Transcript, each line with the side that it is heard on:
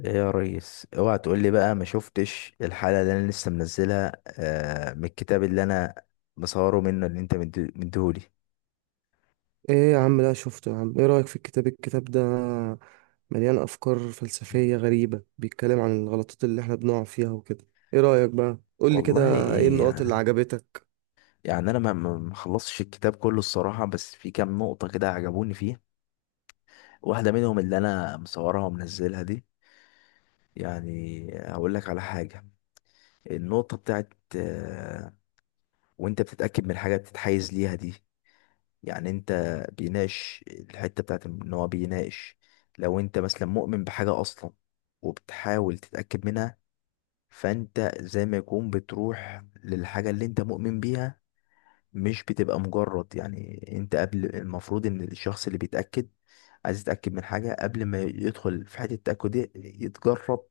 left: ايه يا ريس، اوعى تقول لي بقى ما شفتش الحلقه اللي انا لسه منزلها من الكتاب اللي انا مصوره منه اللي انت مديهولي.
right: ايه يا عم ده شفته يا عم، ايه رأيك في الكتاب ده؟ مليان افكار فلسفية غريبة، بيتكلم عن الغلطات اللي احنا بنقع فيها وكده. ايه رأيك بقى؟ قولي كده.
left: والله
right: ايه
left: إيه
right: النقط اللي
left: يعني.
right: عجبتك؟
left: يعني انا ما خلصتش الكتاب كله الصراحه، بس في كام نقطه كده عجبوني فيه. واحده منهم اللي انا مصورها ومنزلها دي. يعني هقول لك على حاجه. النقطه بتاعت وانت بتتاكد من حاجه بتتحيز ليها دي. يعني انت بيناقش الحتة بتاعت ان هو بيناقش. لو انت مثلا مؤمن بحاجة اصلا وبتحاول تتأكد منها، فانت زي ما يكون بتروح للحاجة اللي انت مؤمن بيها، مش بتبقى مجرد. يعني انت قبل، المفروض ان الشخص اللي بيتأكد عايز يتأكد من حاجة قبل ما يدخل في حتة التأكد دي يتجرد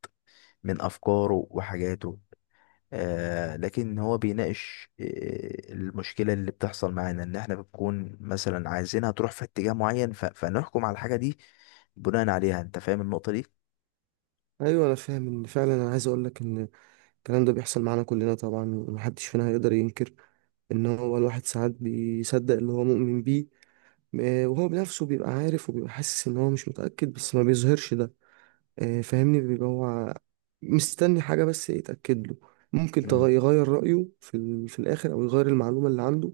left: من أفكاره وحاجاته. لكن هو بيناقش المشكلة اللي بتحصل معانا ان احنا بنكون مثلا عايزينها تروح في اتجاه معين، فنحكم على الحاجة دي بناء عليها. انت فاهم النقطة دي؟
right: ايوه انا فاهم. ان فعلا انا عايز اقولك ان الكلام ده بيحصل معانا كلنا طبعا، ومحدش فينا هيقدر ينكر ان هو الواحد ساعات بيصدق اللي هو مؤمن بيه. وهو بنفسه بيبقى عارف وبيبقى حاسس ان هو مش متأكد، بس ما بيظهرش ده. فاهمني؟ بيبقى هو مستني حاجة بس يتأكد له، ممكن
left: امم.
right: يغير رأيه في الآخر، أو يغير المعلومة اللي عنده.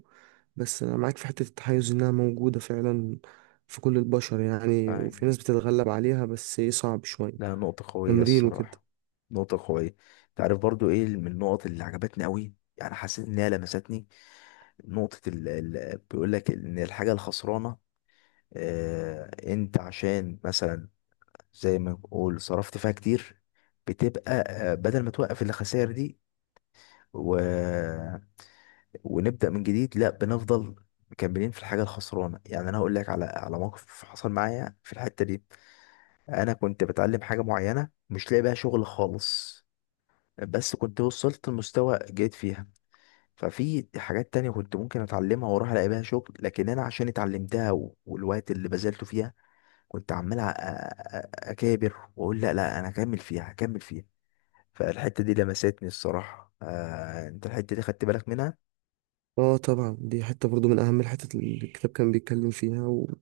right: بس أنا معاك في حتة التحيز، إنها موجودة فعلا في كل البشر يعني، وفي
left: فاهم.
right: ناس بتتغلب عليها، بس إيه، صعب
left: لا،
right: شوية.
left: نقطة قوية
right: تمرين وكده.
left: الصراحة. نقطة قوية. تعرف برضو ايه من النقط اللي عجبتني قوي؟ يعني حسيت انها لمستني. نقطة بيقول لك ان الحاجة الخسرانة، انت عشان مثلا زي ما بنقول صرفت فيها كتير، بتبقى بدل ما توقف الخسائر دي و... ونبدأ من جديد، لا بنفضل مكملين في الحاجة الخسرانة. يعني أنا هقول لك على موقف حصل معايا في الحتة دي. أنا كنت بتعلم حاجة معينة مش لاقي بيها شغل خالص، بس كنت وصلت لمستوى جيد فيها. ففي حاجات تانية كنت ممكن أتعلمها وأروح ألاقي بيها شغل، لكن أنا عشان اتعلمتها والوقت اللي بذلته فيها كنت عمال أكابر وأقول لا لا أنا هكمل فيها هكمل فيها. فالحتة دي لمستني الصراحة. أنت الحتة دي خدت بالك منها؟
right: اه طبعا، دي حتة برضو من أهم الحتت اللي الكتاب كان بيتكلم فيها، وهي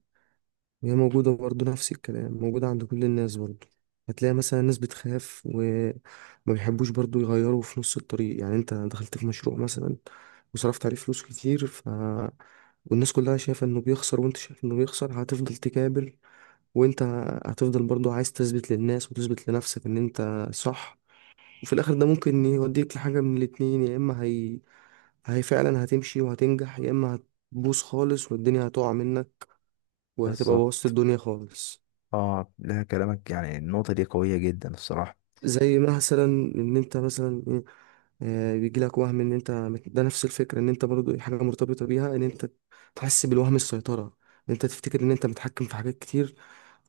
right: موجودة برضه، نفس الكلام موجودة عند كل الناس برضه. هتلاقي مثلا ناس بتخاف وما بيحبوش برضه يغيروا في نص الطريق. يعني انت دخلت في مشروع مثلا وصرفت عليه فلوس كتير، ف... والناس كلها شايفة انه بيخسر، وانت شايف انه بيخسر، هتفضل تكابر، وانت هتفضل برضه عايز تثبت للناس وتثبت لنفسك ان انت صح. وفي الاخر ده ممكن يوديك لحاجة من الاتنين، يا اما هي فعلا هتمشي وهتنجح، يا اما هتبوظ خالص والدنيا هتقع منك، وهتبقى بوظت
left: بالظبط.
right: الدنيا خالص.
left: اه، لا كلامك يعني النقطة دي قوية جدا الصراحة.
right: زي مثلا ان انت مثلا ايه، بيجي لك وهم ان انت ده نفس الفكره، ان انت برضو حاجه مرتبطه بيها، ان انت تحس بالوهم، السيطره، ان انت تفتكر ان انت متحكم في حاجات كتير،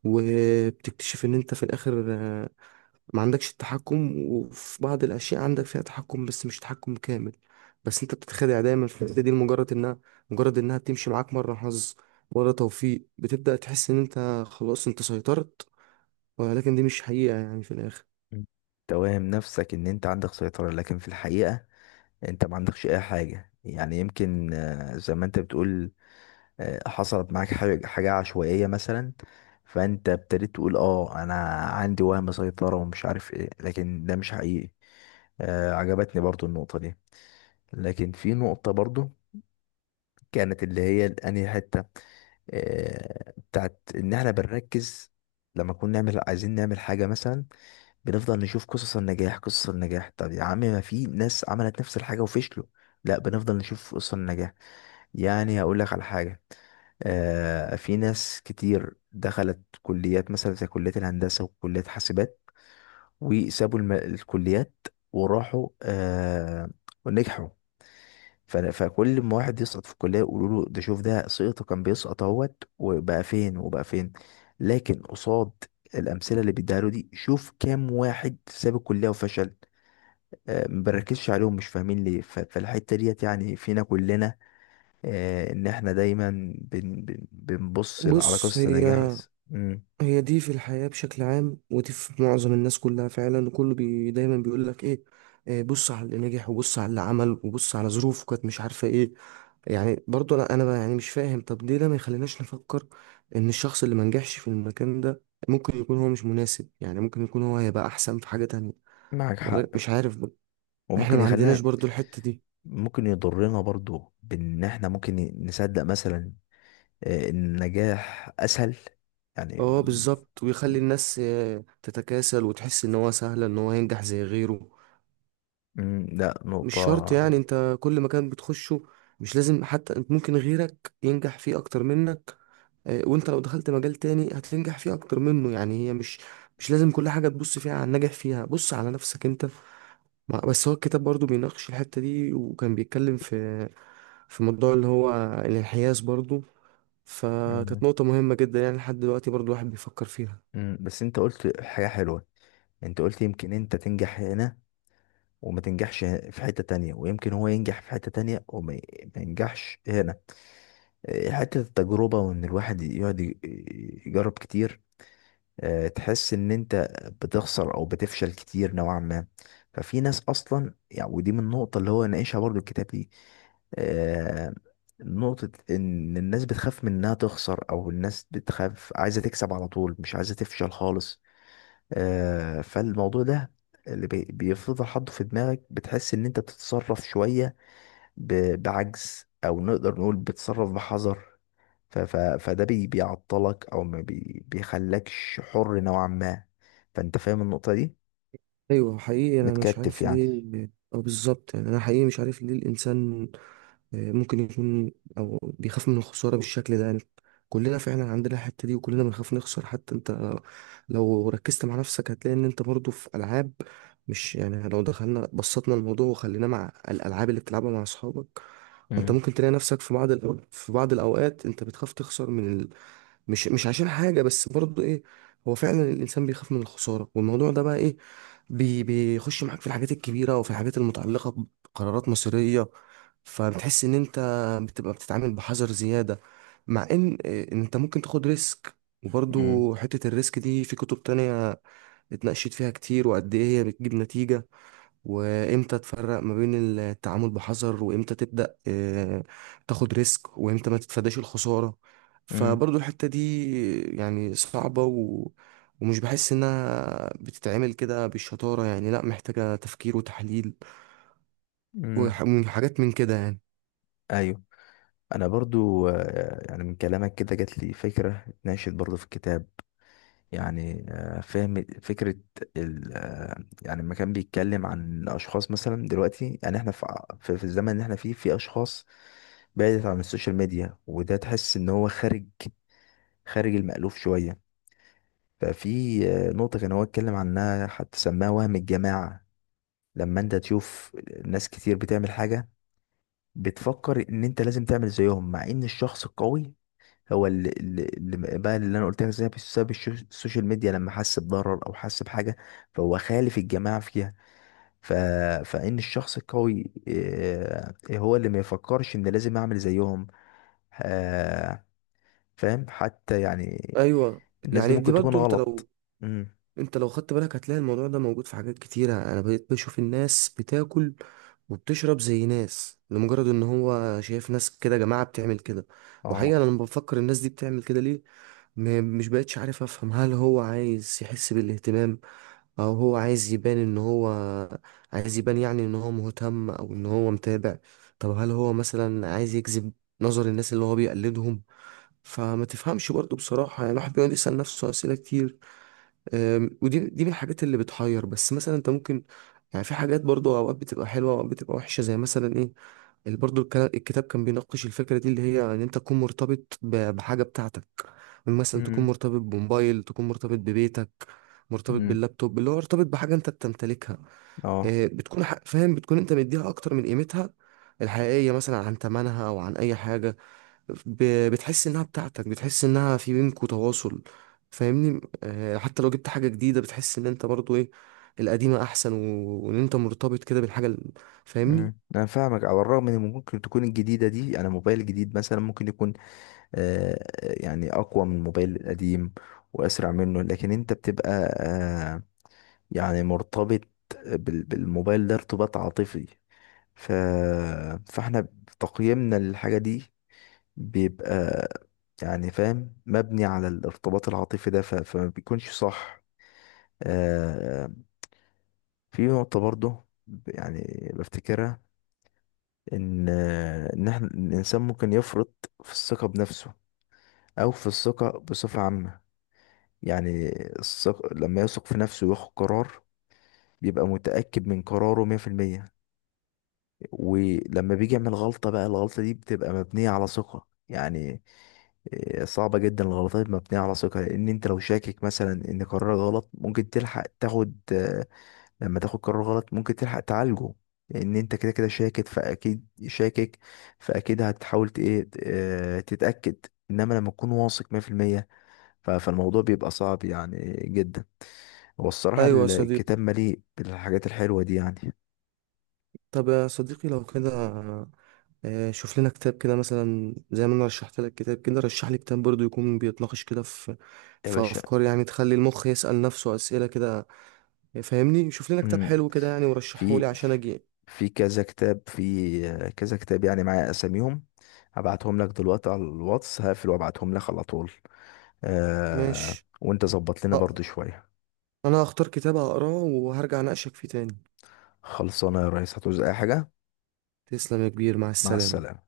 right: وبتكتشف ان انت في الاخر ما عندكش التحكم. وفي بعض الاشياء عندك فيها تحكم بس مش تحكم كامل، بس انت بتتخدع دايما في الحته دي لمجرد انها بتمشي معاك مره حظ، مره توفيق، بتبدا تحس ان انت خلاص انت سيطرت، ولكن دي مش حقيقه يعني في الاخر.
left: مم. توهم نفسك ان انت عندك سيطرة، لكن في الحقيقة انت ما عندكش اي حاجة. يعني يمكن زي ما انت بتقول حصلت معاك حاجة عشوائية مثلا، فانت ابتديت تقول اه انا عندي وهم سيطرة ومش عارف ايه، لكن ده مش حقيقي. عجبتني برضو النقطة دي. لكن في نقطة برضو كانت اللي هي انهي حتة، بتاعت ان احنا بنركز، لما نكون نعمل عايزين نعمل حاجة مثلا، بنفضل نشوف قصص النجاح قصص النجاح. طب يا عم، ما في ناس عملت نفس الحاجة وفشلوا؟ لا، بنفضل نشوف قصص النجاح. يعني هقول لك على حاجة. في ناس كتير دخلت كليات مثلا زي كلية الهندسة وكلية حاسبات، وسابوا الكليات وراحوا ونجحوا. فكل ما واحد يسقط في الكلية يقولوا له: ده شوف ده سقطه، كان بيسقط اهوت وبقى فين وبقى فين. لكن قصاد الأمثلة اللي بيديها له دي، شوف كام واحد ساب الكلية وفشل. ما بنركزش عليهم، مش فاهمين ليه. فالحتة ديت يعني فينا كلنا، إن إحنا دايما بن بن بنبص على
right: بص،
left: قصة
right: هي
left: النجاح بس. مم.
right: هي دي في الحياة بشكل عام، ودي في معظم الناس كلها فعلا. وكله بي دايما بيقول لك ايه، إيه، بص على اللي نجح، وبص على اللي عمل، وبص على ظروفه كانت مش عارفة ايه. يعني برضو انا بقى يعني مش فاهم، طب ليه ده ما يخليناش نفكر ان الشخص اللي ما نجحش في المكان ده ممكن يكون هو مش مناسب، يعني ممكن يكون هو هيبقى احسن في حاجة تانية،
left: معك
right: ولا
left: حق.
right: مش عارف بقى. احنا
left: وممكن
right: ما عندناش
left: يخلينا،
right: برضو الحتة دي.
left: ممكن يضرنا برضو بإن إحنا ممكن نصدق مثلا إن النجاح أسهل يعني.
right: اه بالظبط، ويخلي الناس تتكاسل وتحس ان هو سهل ان هو ينجح زي غيره.
left: مم، لا
right: مش شرط،
left: نقطة.
right: يعني انت كل مكان بتخشه مش لازم حتى، ممكن غيرك ينجح فيه اكتر منك. وانت لو دخلت مجال تاني هتنجح فيه اكتر منه. يعني هي مش لازم كل حاجة تبص فيها على الناجح فيها، بص على نفسك انت. بس هو الكتاب برضو بيناقش الحتة دي، وكان بيتكلم في في موضوع اللي هو الانحياز برضو. فكانت
left: مم،
right: نقطة مهمة جدا يعني، لحد دلوقتي برضو الواحد بيفكر فيها.
left: مم، بس انت قلت حاجة حلوة. انت قلت يمكن انت تنجح هنا وما تنجحش في حتة تانية، ويمكن هو ينجح في حتة تانية وما ي- ما ينجحش هنا. إيه، حتة التجربة، وان الواحد يقعد يجرب كتير. تحس ان انت بتخسر او بتفشل كتير نوعا ما. ففي ناس اصلا، يعني ودي من النقطة اللي هو ناقشها برضو الكتاب دي، آه، نقطة ان الناس بتخاف من انها تخسر، او الناس بتخاف عايزة تكسب على طول، مش عايزة تفشل خالص. فالموضوع ده اللي بيفضل حاطه في دماغك، بتحس ان انت بتتصرف شوية بعجز، او نقدر نقول بتتصرف بحذر. فده بيعطلك او ما بيخلكش حر نوعا ما. فانت فاهم النقطة دي،
right: ايوه حقيقي انا مش
left: متكتف
right: عارف
left: يعني.
right: ليه. اه بالظبط، يعني انا حقيقي مش عارف ليه الانسان ممكن يكون او بيخاف من الخساره بالشكل ده يعني. كلنا فعلا عندنا الحته دي، وكلنا بنخاف نخسر. حتى انت لو ركزت مع نفسك هتلاقي ان انت برضو في العاب، مش يعني، لو دخلنا بسطنا الموضوع وخليناه مع الالعاب اللي بتلعبها مع اصحابك، انت
left: امم.
right: ممكن تلاقي نفسك في بعض الاوقات انت بتخاف تخسر من، مش عشان حاجة، بس برضه ايه، هو فعلا الانسان بيخاف من الخسارة. والموضوع ده بقى ايه، بيخش معاك في الحاجات الكبيرة، وفي الحاجات المتعلقة بقرارات مصيرية. فبتحس ان انت بتبقى بتتعامل بحذر زيادة، مع ان إيه، انت ممكن تاخد ريسك.
left: امم.
right: وبرضه حتة الريسك دي في كتب تانية اتناقشت فيها كتير، وقد ايه هي بتجيب نتيجة، وامتى تفرق ما بين التعامل بحذر، وامتى تبدأ تاخد ريسك، وامتى ما تتفاداش الخسارة.
left: امم.
right: فبرضو الحتة دي يعني صعبة. ومش بحس انها بتتعمل كده بالشطارة، يعني لا، محتاجة تفكير وتحليل
left: امم.
right: وحاجات من كده يعني.
left: ايوه. انا برضو يعني من كلامك كده جات لي فكرة اتناشد برضو في الكتاب، يعني فهم فكرة ال آه، يعني لما كان بيتكلم عن اشخاص مثلا. دلوقتي يعني احنا في الزمن اللي احنا فيه، في اشخاص بعدت عن السوشيال ميديا، وده تحس ان هو خارج، خارج المألوف شوية. ففي نقطة كان هو اتكلم عنها حتى سماها وهم الجماعة. لما انت تشوف ناس كتير بتعمل حاجة، بتفكر ان انت لازم تعمل زيهم، مع ان الشخص القوي هو اللي انا قلت لك، زي بسبب السوشيال ميديا لما حس بضرر او حس بحاجة، فهو خالف الجماعة فيها. ف... فان الشخص القوي هو اللي ما يفكرش ان لازم اعمل زيهم. آه، فاهم حتى يعني
right: ايوه،
left: الناس دي
right: يعني دي
left: ممكن تكون
right: برضو، انت
left: غلط.
right: لو
left: امم.
right: انت لو خدت بالك هتلاقي الموضوع ده موجود في حاجات كتيرة. انا بقيت بشوف الناس بتاكل وبتشرب زي ناس لمجرد ان هو شايف ناس كده، جماعة بتعمل كده. وحقيقة
left: اه.
right: انا لما بفكر الناس دي بتعمل كده ليه، مش بقتش عارف افهم. هل هو عايز يحس بالاهتمام، او هو عايز يبان ان هو، عايز يبان يعني ان هو مهتم او ان هو متابع؟ طب هل هو مثلا عايز يجذب نظر الناس اللي هو بيقلدهم؟ فما تفهمش برضه بصراحة، يعني الواحد بيقعد يسأل نفسه أسئلة كتير. ودي من الحاجات اللي بتحير. بس مثلا انت ممكن يعني، في حاجات برضو اوقات بتبقى حلوه، اوقات بتبقى وحشه، زي مثلا ايه، اللي برضو الكتاب كان بيناقش الفكره دي، اللي هي ان انت تكون مرتبط بحاجه بتاعتك. مثلا تكون مرتبط بموبايل، تكون مرتبط ببيتك، مرتبط
left: امم.
right: باللابتوب، اللي هو مرتبط بحاجه انت بتمتلكها.
left: اه.
right: فاهم، بتكون انت مديها اكتر من قيمتها الحقيقيه، مثلا عن ثمنها او عن اي حاجه. بتحس انها بتاعتك، بتحس انها في بينكوا تواصل. فاهمني؟ حتى لو جبت حاجة جديدة بتحس ان انت برضو ايه، القديمة احسن. وان انت مرتبط كده بالحاجة فاهمني؟
left: مم. انا فاهمك، على الرغم ان ممكن تكون الجديده دي، انا موبايل جديد مثلا ممكن يكون يعني اقوى من الموبايل القديم واسرع منه، لكن انت بتبقى آه يعني مرتبط بالموبايل ده ارتباط عاطفي. ف... فاحنا تقييمنا للحاجه دي بيبقى، يعني فاهم، مبني على الارتباط العاطفي ده، فما بيكونش صح. آه في نقطه برضه يعني بفتكرها، ان احنا الانسان ممكن يفرط في الثقه بنفسه او في الثقه بصفه عامه. يعني الثقه لما يثق في نفسه وياخد قرار بيبقى متاكد من قراره 100%. ولما بيجي يعمل غلطه، بقى الغلطه دي بتبقى مبنيه على ثقه. يعني إيه، صعبة جدا الغلطات مبنية على ثقة. لأن أنت لو شاكك مثلا إن قرارك غلط، ممكن تلحق تاخد لما تاخد قرار غلط ممكن تلحق تعالجه، لان انت كده كده شاكك، فاكيد شاكك، فاكيد هتحاول ت- ايه ت- آه، تتاكد. انما لما تكون واثق 100%، فالموضوع بيبقى صعب يعني جدا. هو الصراحه
right: ايوه يا صديقي.
left: الكتاب مليء بالحاجات الحلوه دي يعني.
right: طب يا صديقي لو كده، شوف لنا كتاب كده، مثلا زي ما انا رشحت لك كتاب كده، رشح لي كتاب برضو يكون بيتناقش كده في
left: يا
right: في
left: باشا.
right: افكار يعني تخلي المخ يسأل نفسه اسئلة كده. فاهمني؟ شوف لنا كتاب
left: مم.
right: حلو كده يعني، ورشحه لي
left: في
right: عشان اجي.
left: في كذا كتاب، في آه، كذا كتاب يعني معايا اساميهم. هبعتهم لك دلوقتي على الواتس، هقفل وابعتهم لك على طول.
right: ماشي.
left: وانت ظبط لنا
right: آه،
left: برضو شويه.
right: انا هختار كتاب هقراه وهرجع اناقشك فيه تاني.
left: خلصانه يا ريس، هتعوز اي حاجه؟
right: تسلم يا كبير، مع
left: مع
right: السلامة.
left: السلامه.